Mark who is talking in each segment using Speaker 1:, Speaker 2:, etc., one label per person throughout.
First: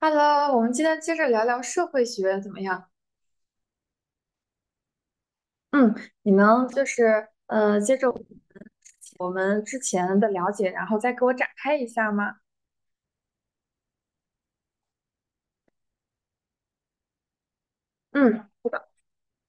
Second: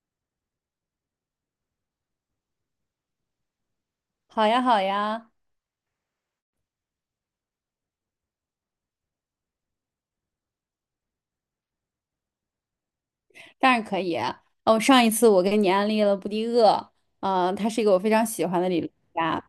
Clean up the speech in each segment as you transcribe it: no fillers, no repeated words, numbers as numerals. Speaker 1: Hello，我们今天接着聊聊社会学怎么样？
Speaker 2: 好呀，好呀，
Speaker 1: 嗯，你能接着我们之前的了解，然后再给我展开一下吗？
Speaker 2: 当然可以。哦，上一次我给你安利了布迪厄，他是一个我非常
Speaker 1: 嗯，
Speaker 2: 喜欢
Speaker 1: 是
Speaker 2: 的理
Speaker 1: 的。
Speaker 2: 论家。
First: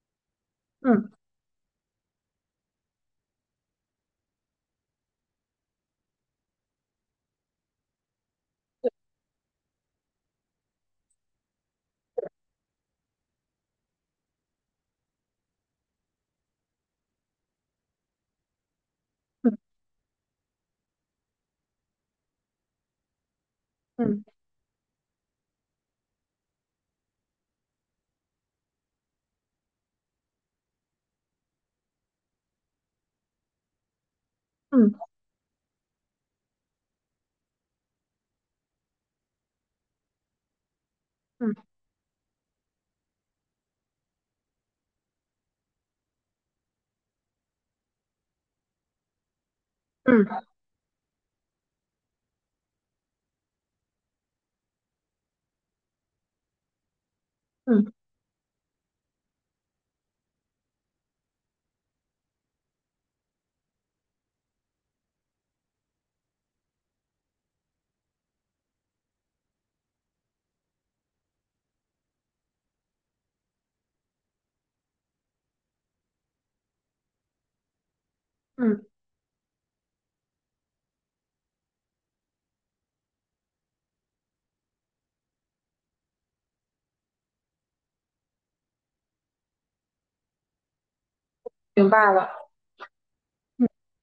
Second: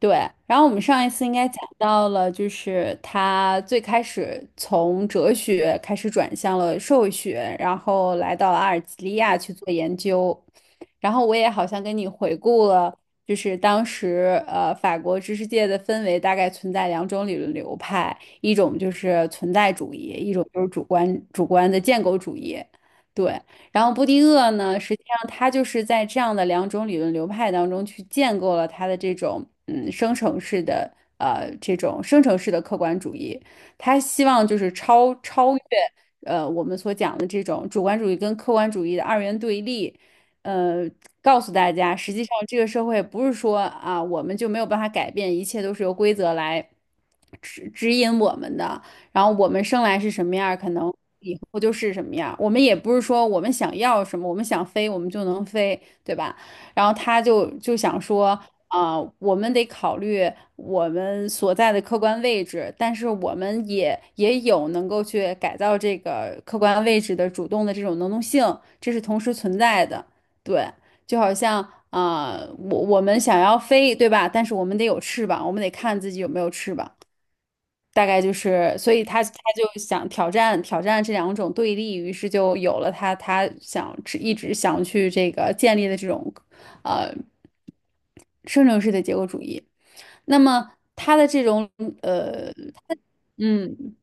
Speaker 2: 对，然后我们上一
Speaker 1: 嗯，
Speaker 2: 次应该讲到了，就是他最开始从哲学开始转向了社会学，然后来到了阿尔
Speaker 1: 对。
Speaker 2: 及利亚去做研究。然后我也好像跟你回顾了，就是当时法国知识界的氛围大概存在两种理论流派，一种就是存在主义，一种就是主观的建构主义。对，然后布
Speaker 1: 嗯
Speaker 2: 迪
Speaker 1: 嗯。
Speaker 2: 厄呢，实际上他就是在这样的两种理论流派当中去建构了他的这种生成式的这种生成式的客观主义。他希望就是
Speaker 1: 嗯
Speaker 2: 超越我们所讲的这种主观主义跟客观主义的二元对立，呃，告诉
Speaker 1: 嗯。
Speaker 2: 大家，实际上这个社会不是说啊我们就没有办法改变，一切都是由规则来指引我们的。然后我们生来是
Speaker 1: 嗯
Speaker 2: 什么样儿，可能后就是什么样。我们也不是说我们想要什么，我们想飞我们就能飞，对吧？然后他就
Speaker 1: 嗯。
Speaker 2: 想说，我们得考虑我们所在的客观位置，但是我们也有能够去改造这个客观位置的主动的这种能动性，这是同时存在的。对，就好像我们想要飞，对吧？但是我们得有翅膀，我们得看自己有没有翅膀。大概就是，
Speaker 1: 嗯，
Speaker 2: 所以他就想挑战挑战这两种对立，于是就有了他一直想去这个建立的这种，呃，生成式的结构主义。那么他的这种
Speaker 1: 明白了。
Speaker 2: 呃，嗯，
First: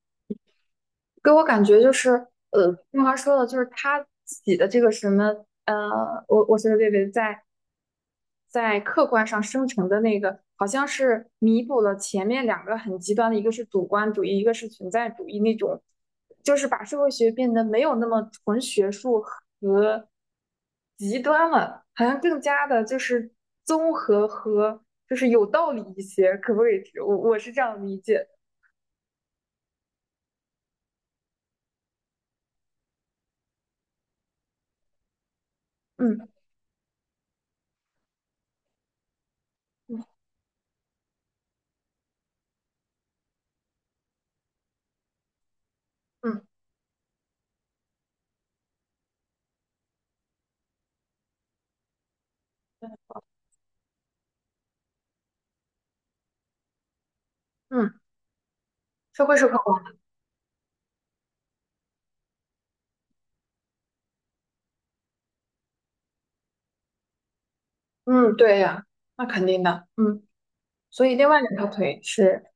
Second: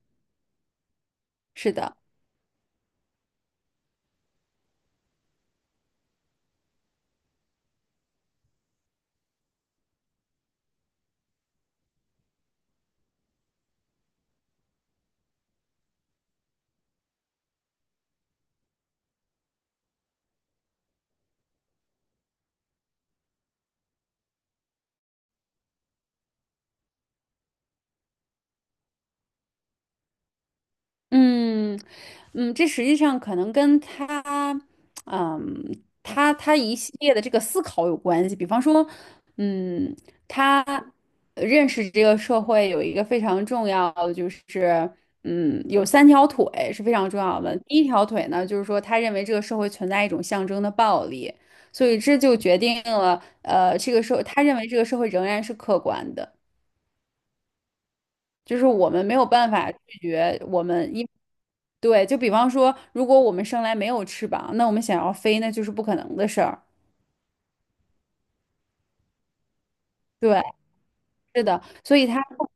Speaker 1: 给我感
Speaker 2: 是
Speaker 1: 觉就
Speaker 2: 的。
Speaker 1: 是，呃，听华说的，就是他自己的这个什么，呃，我随得便便在在客观上生成的那个，好像是弥补了前面两个很极端的，一个是主观主义，一个是存在主义那种，就是把社会学变得没有那么纯学术和极端了，好像更加的就是综合和就是有道理一些，可不可以？我是这样理解的。
Speaker 2: 嗯嗯。这实际上可能跟他，嗯，
Speaker 1: 嗯
Speaker 2: 他一系列的这个思考有关系。比方说，嗯，
Speaker 1: 嗯。
Speaker 2: 他认识这个社会有一个非常重要的，就是有三条
Speaker 1: 嗯
Speaker 2: 腿是非常重要的。第一条腿呢，就是说他认为这个社会存在一种象征的暴力，所以这就决定了，这个社他认为这个社会仍然是客观的。
Speaker 1: 嗯。
Speaker 2: 就是我们没
Speaker 1: 社
Speaker 2: 有
Speaker 1: 会是
Speaker 2: 办
Speaker 1: 客
Speaker 2: 法
Speaker 1: 观的。
Speaker 2: 拒绝我们一，对，就比方说，如果我们生来没有翅膀，那我们想要飞，那就是不可能的事儿。
Speaker 1: 嗯，对呀，那肯定的。嗯，
Speaker 2: 对，
Speaker 1: 所以另外
Speaker 2: 是
Speaker 1: 两
Speaker 2: 的，
Speaker 1: 条
Speaker 2: 所
Speaker 1: 腿
Speaker 2: 以它
Speaker 1: 是？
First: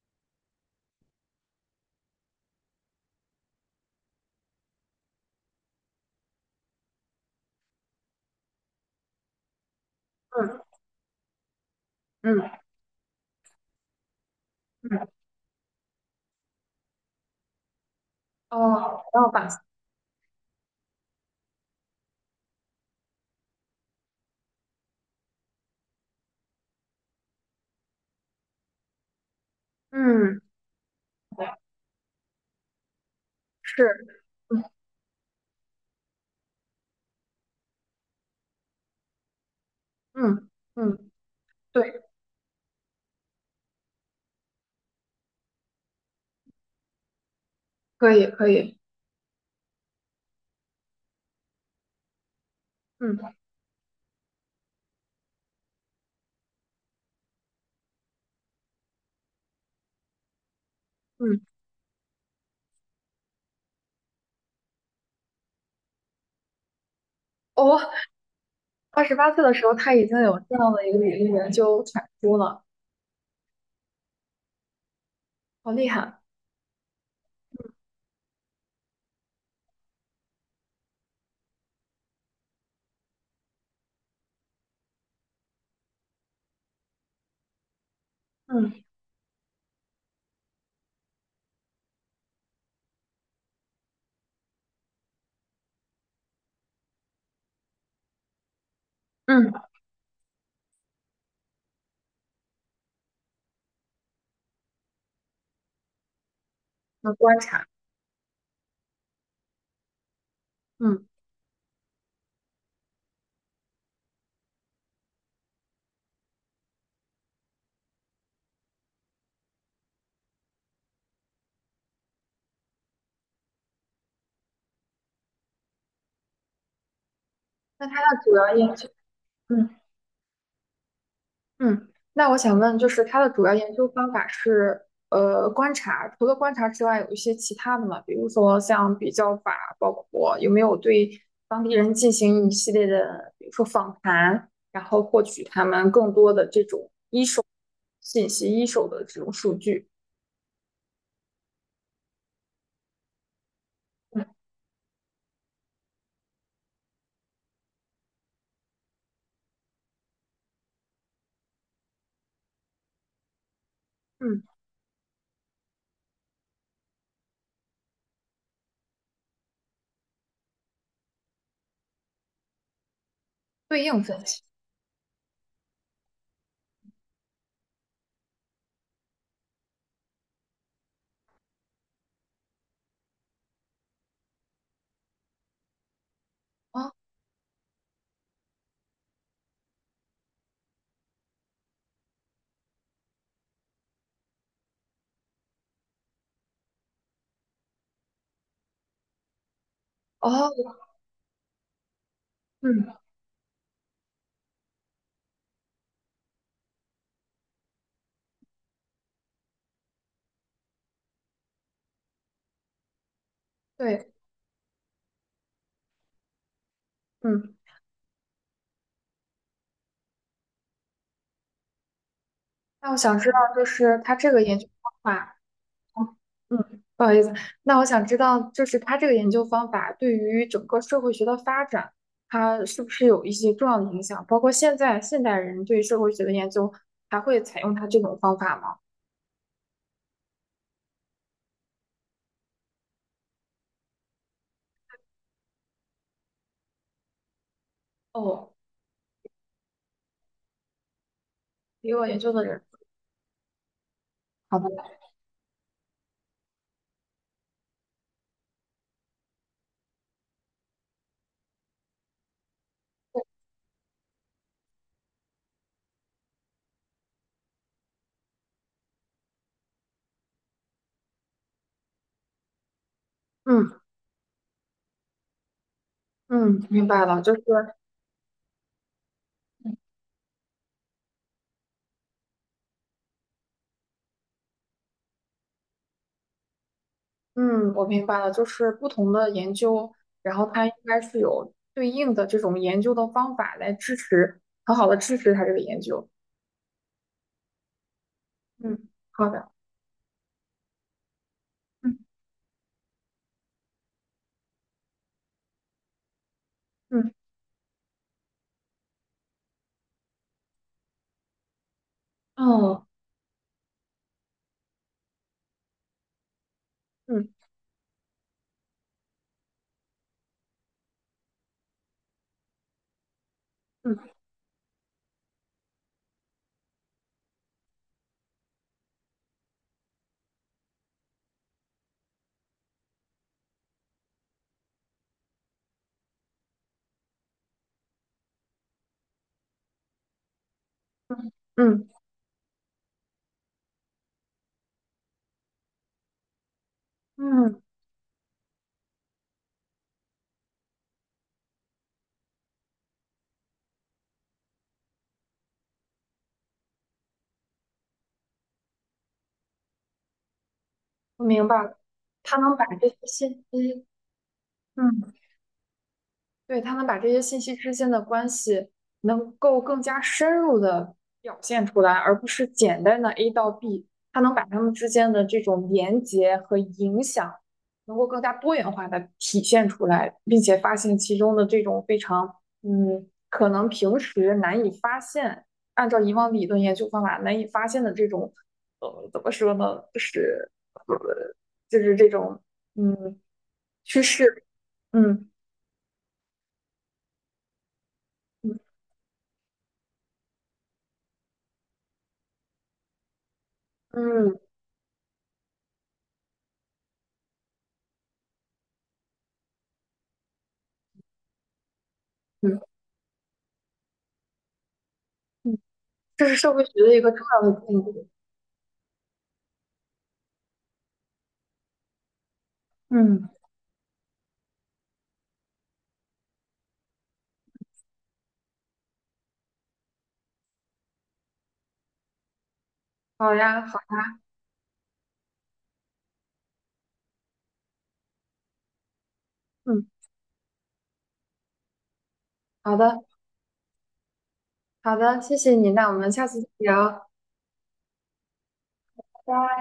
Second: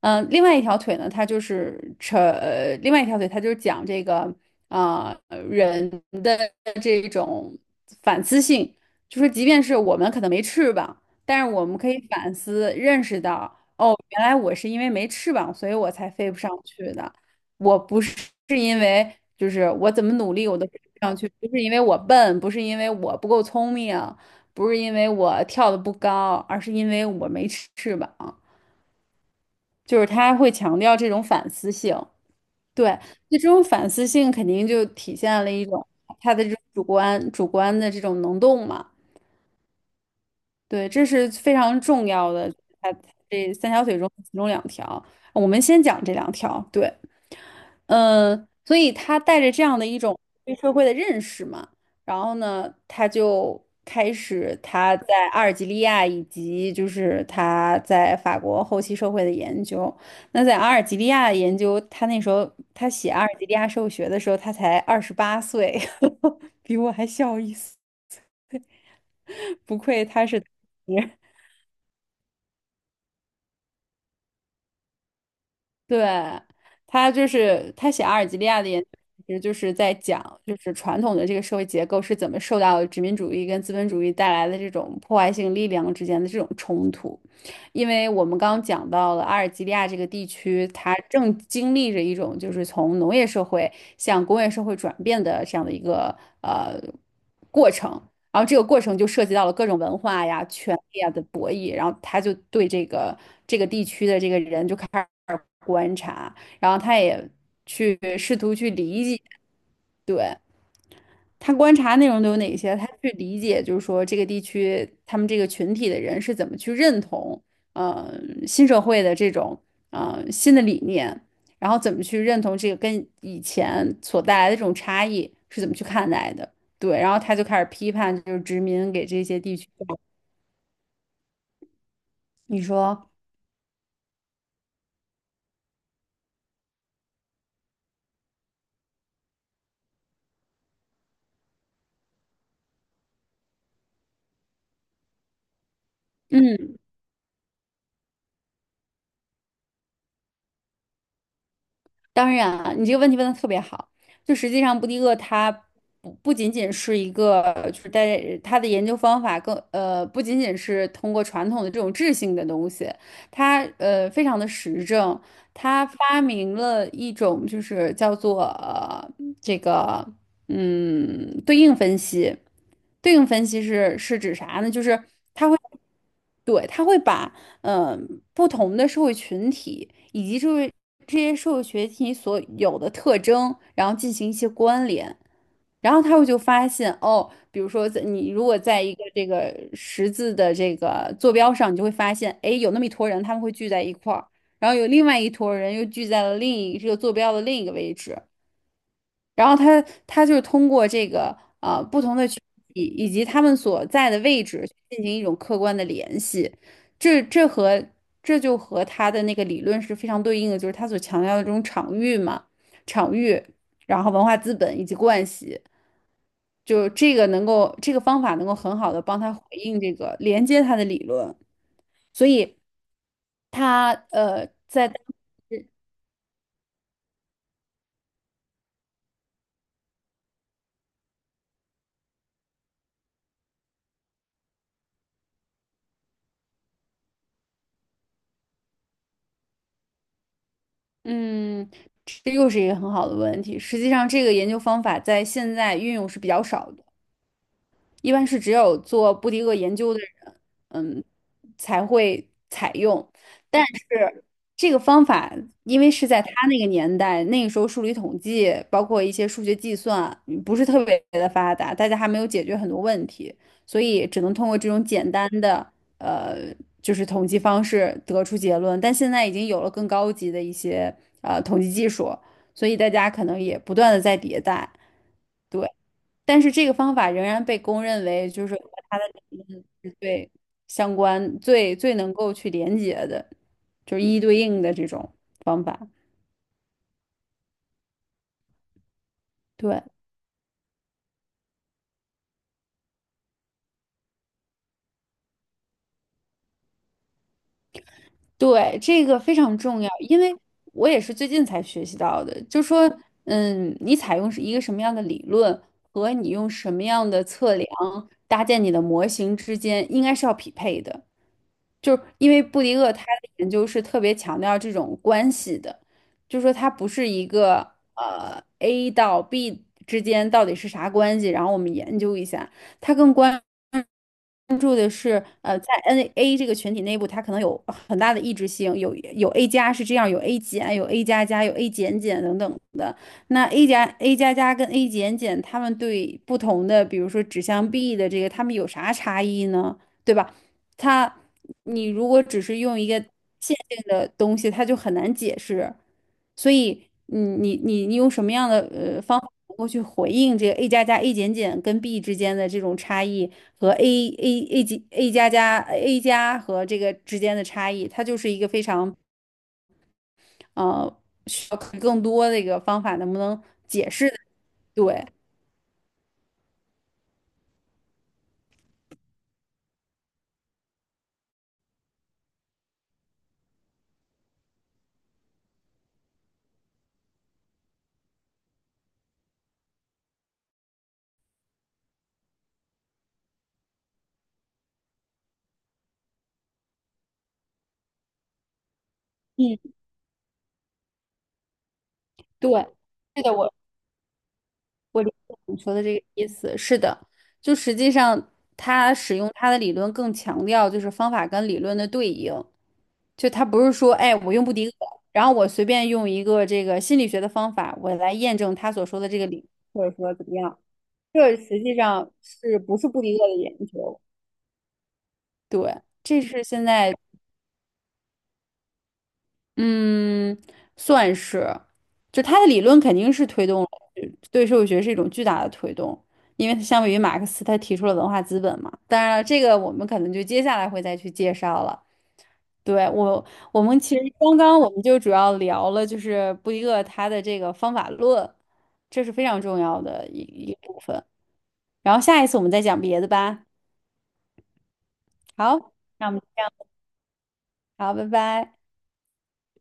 Speaker 2: 呃，另外一条腿呢，它就是扯，呃另外一条腿它就是讲这个人的这种反思性，就是即便是我们可能没
Speaker 1: 嗯
Speaker 2: 翅膀，但是我们可以反
Speaker 1: 嗯
Speaker 2: 思认识到，哦，原来我是因为
Speaker 1: 嗯。
Speaker 2: 没翅膀，所以我才飞不上去的，我不是是因
Speaker 1: 哦，
Speaker 2: 为
Speaker 1: 然后把。
Speaker 2: 就是我怎么努力我都飞不上去，不是因为我笨，不是因为我不够聪明，不是因为我跳的不高，而是因为我没翅膀。就是他
Speaker 1: 嗯，
Speaker 2: 会强调这种反思性，对，那这种
Speaker 1: 是。
Speaker 2: 反思性肯
Speaker 1: 嗯
Speaker 2: 定就体现了一种他的这种主观的这种能动嘛，
Speaker 1: 嗯
Speaker 2: 对，这
Speaker 1: 嗯。
Speaker 2: 是非常
Speaker 1: 对，
Speaker 2: 重要的。他这三条腿中其中两条，我们先讲这两条，对，
Speaker 1: 可以
Speaker 2: 嗯，
Speaker 1: 可
Speaker 2: 所
Speaker 1: 以。
Speaker 2: 以他带着这样的一种对社会的认识嘛，然后呢，他
Speaker 1: 嗯
Speaker 2: 就开始他在阿尔及利亚以及就是他在法国后期社会的研究。那在阿尔及利亚的
Speaker 1: 嗯。
Speaker 2: 研究，他那时候他写阿尔及利亚社会学的时候，他才28岁，比我还小一岁，
Speaker 1: 哦，28岁的时候
Speaker 2: 不
Speaker 1: 他
Speaker 2: 愧
Speaker 1: 已经
Speaker 2: 他
Speaker 1: 有
Speaker 2: 是。
Speaker 1: 这样的一个理 论研究产出了，好厉
Speaker 2: 对，
Speaker 1: 害。
Speaker 2: 他就是他写阿尔及利亚的研究，其实就是在讲，就是传统的这个社会结构是怎么受到殖民主义跟资本主义带来的这种破坏性力量之间的这种冲突。因为我们刚刚
Speaker 1: 嗯
Speaker 2: 讲到了阿尔及利亚这个地区，它正经历着一种就是从农业社会向工业社会转变的这样的一个呃过程。然后这个过程就涉及到
Speaker 1: 嗯。
Speaker 2: 了各种文化呀、权力啊的博弈，然后他就对这个这个地区的这个人就开始观察，然后他
Speaker 1: 能
Speaker 2: 也
Speaker 1: 观察。
Speaker 2: 去试图去理解，对，
Speaker 1: 嗯，
Speaker 2: 他观察内容都有哪些，他去理解，就是说这个地区他们这个群体的人是怎么去认同新社会的这种新的理念，然后怎么去认同这个跟以前所带来的这种差异是怎么去看待的，对，然后他就开始
Speaker 1: 那
Speaker 2: 批
Speaker 1: 他
Speaker 2: 判，
Speaker 1: 的
Speaker 2: 就
Speaker 1: 主
Speaker 2: 是
Speaker 1: 要
Speaker 2: 殖
Speaker 1: 研究。
Speaker 2: 民给这些地区，
Speaker 1: 嗯。嗯，那我想
Speaker 2: 你
Speaker 1: 问，就是
Speaker 2: 说。
Speaker 1: 它的主要研究方法是观察，除了观察之外，有一些其他的嘛，比如说像比较法，包括有没有对当地人进行一系列的，比如说访谈，然后获取他们更多的这
Speaker 2: 嗯
Speaker 1: 种信息，一手的这种数据？
Speaker 2: 当然啊，你这个问题问的特别好。
Speaker 1: 嗯。
Speaker 2: 就实际上，布迪厄他不仅仅是一个，就是在他的研究方法更不仅仅是通过传统的这种质性的东西，他非常
Speaker 1: 嗯。
Speaker 2: 的实证，他发明了一种就是叫做这个对应分析。对应分析
Speaker 1: 对
Speaker 2: 是
Speaker 1: 应
Speaker 2: 是
Speaker 1: 分
Speaker 2: 指
Speaker 1: 析。
Speaker 2: 啥呢？就是对，他会把嗯、呃不同的社会群体以及就是这些社会群体所有的特征，然后进行一些关联，然后他会就发
Speaker 1: 哦
Speaker 2: 现哦，比如说在你如果在一个这个十字的这个坐标上，你就会发现，哎，有那么一坨人他们会聚在一块儿，然后有另外一坨人又聚在了另一这个坐标的另一个位置，然后他就是通
Speaker 1: 哦。
Speaker 2: 过这个不同的群体
Speaker 1: 嗯。
Speaker 2: 以及他们所在的位置进行一种客观的联系，这这和这就和他的那个理论是非常对应的，就是他所强调的这种场域嘛，场域，然
Speaker 1: 对。
Speaker 2: 后文化资本以及惯习，就这个能
Speaker 1: 嗯，
Speaker 2: 够这个方法能够很好的帮他回应这个连接他的理论，所以
Speaker 1: 那我想知道，就
Speaker 2: 他
Speaker 1: 是它这个研究
Speaker 2: 在。
Speaker 1: 方法。嗯，不好意思，那我想知道，就是他这个研究方法对于整个社会学的发展，它是不是有一些重要的影响？包括现在现代人对社会学的研究，还会采用他这种方法吗？
Speaker 2: 嗯，这又是一个很好的问题。实际上，这个研究方法在现在运用是比较少的。一般是只
Speaker 1: 哦，
Speaker 2: 有做布迪厄研究的人，嗯，才
Speaker 1: 比我研
Speaker 2: 会
Speaker 1: 究的人。
Speaker 2: 采用。但是
Speaker 1: 好的。
Speaker 2: 这个方法，因为是在他那个年代，那个时候数理统计，包括一些数学计算，不是特别的发达，大家还没有解决很多问题，所以只能通过这种简单的，呃，就是统计方式得出结论。但现在已经有了更高级的一些统计技术，所以大家可能也
Speaker 1: 嗯
Speaker 2: 不断的在迭代。对。但是
Speaker 1: 嗯，
Speaker 2: 这个
Speaker 1: 明
Speaker 2: 方
Speaker 1: 白
Speaker 2: 法
Speaker 1: 了，
Speaker 2: 仍
Speaker 1: 就是。
Speaker 2: 然被公认为就是和他的理论是最相关、最能够去连接的，就是一对应的这种方法。
Speaker 1: 嗯，我明白了，就是不同的研
Speaker 2: 对，
Speaker 1: 究，然后它应该是有对应的这种研究的方法来支持，很好的支持它这个研究。嗯，
Speaker 2: 对，这个
Speaker 1: 好
Speaker 2: 非
Speaker 1: 的。
Speaker 2: 常重要，因为我也是最近才学习
Speaker 1: 嗯
Speaker 2: 到的，就说，你采用是一个什么样的理论和你用什么样
Speaker 1: 嗯。
Speaker 2: 的测量搭建你的模型之间，应该是要匹配的。就是因为布迪
Speaker 1: 哦。
Speaker 2: 厄他的研究是特别强调这种关系的，就是说它不是一
Speaker 1: 嗯。
Speaker 2: 个A 到 B 之间到底是啥关系，然后我们研究一下，它更关。
Speaker 1: 嗯
Speaker 2: 关注的是，在 NA 这个群体内部，它可能有很大的异质性，有 A 加是这样，有 A 减，有 A 加加，有 A 减减等等的。那 A 加 A 加加跟 A 减减，他们对不同的，比如说指向 B 的这个，他们有啥差异呢？对吧？它，你
Speaker 1: 嗯
Speaker 2: 如果只是用一个线性的东西，它就很难解释。所以你
Speaker 1: 嗯。
Speaker 2: 你
Speaker 1: 嗯，
Speaker 2: 你你用什么样的方法能够去回应这个 A 加加 A 减减跟 B 之间的这种差异？和 A 级 A 加加 A 加和这个之间的差异，它就是一个非常呃
Speaker 1: 我明
Speaker 2: 需要
Speaker 1: 白
Speaker 2: 考
Speaker 1: 了，
Speaker 2: 虑更多
Speaker 1: 他
Speaker 2: 的一
Speaker 1: 能
Speaker 2: 个
Speaker 1: 把
Speaker 2: 方
Speaker 1: 这些
Speaker 2: 法，能不能
Speaker 1: 信息。
Speaker 2: 解释的对，
Speaker 1: 嗯，对，他能把这些信息之间的关系能够更加深入的表现出来，而不是简单的 A 到 B，他能把他们之间的这种连接和影响，能够更加多元化的体现出来，并且发现其中的这种非常，嗯，可能平时难以发现，按照以往理论研究方法难以发现的这种，呃，怎么说
Speaker 2: 嗯，
Speaker 1: 呢，就是，呃，就是这种，
Speaker 2: 对，
Speaker 1: 嗯，
Speaker 2: 是的，我
Speaker 1: 趋势。
Speaker 2: 我理
Speaker 1: 嗯
Speaker 2: 解你说的这个意思，是的，就实际上
Speaker 1: 嗯
Speaker 2: 它使用它的理论更强调就是方法跟理论的对应，就它不是说哎我
Speaker 1: 嗯。
Speaker 2: 用布迪厄，然后我随便用一个这个心理学的方法，我来验证他所说的这个理，或者说怎么样。这实际上是
Speaker 1: 嗯
Speaker 2: 不是布迪厄的研究？
Speaker 1: 嗯，
Speaker 2: 对，这
Speaker 1: 这是
Speaker 2: 是
Speaker 1: 社会
Speaker 2: 现
Speaker 1: 学的
Speaker 2: 在，
Speaker 1: 一个重要的进步。
Speaker 2: 嗯，算是，就他的理论肯定是
Speaker 1: 嗯，
Speaker 2: 推动了对社会学是一种巨大的推动，因为相比于马克思，他提出了文化资本嘛。当然了，这个我们可能就接下来会再去介绍了。对，我，
Speaker 1: 好呀，
Speaker 2: 我
Speaker 1: 好。
Speaker 2: 们其实刚刚我们就主要聊了，就是布迪厄他的这个方法论，这是非常重要
Speaker 1: 嗯，
Speaker 2: 的一部分。然后下一次我们再
Speaker 1: 好
Speaker 2: 讲别
Speaker 1: 的。
Speaker 2: 的吧。
Speaker 1: 好的，谢谢你，
Speaker 2: 好，
Speaker 1: 那我
Speaker 2: 那
Speaker 1: 们
Speaker 2: 我们。
Speaker 1: 下次
Speaker 2: 这
Speaker 1: 再
Speaker 2: 样。
Speaker 1: 聊，
Speaker 2: 好，拜拜。
Speaker 1: 拜拜。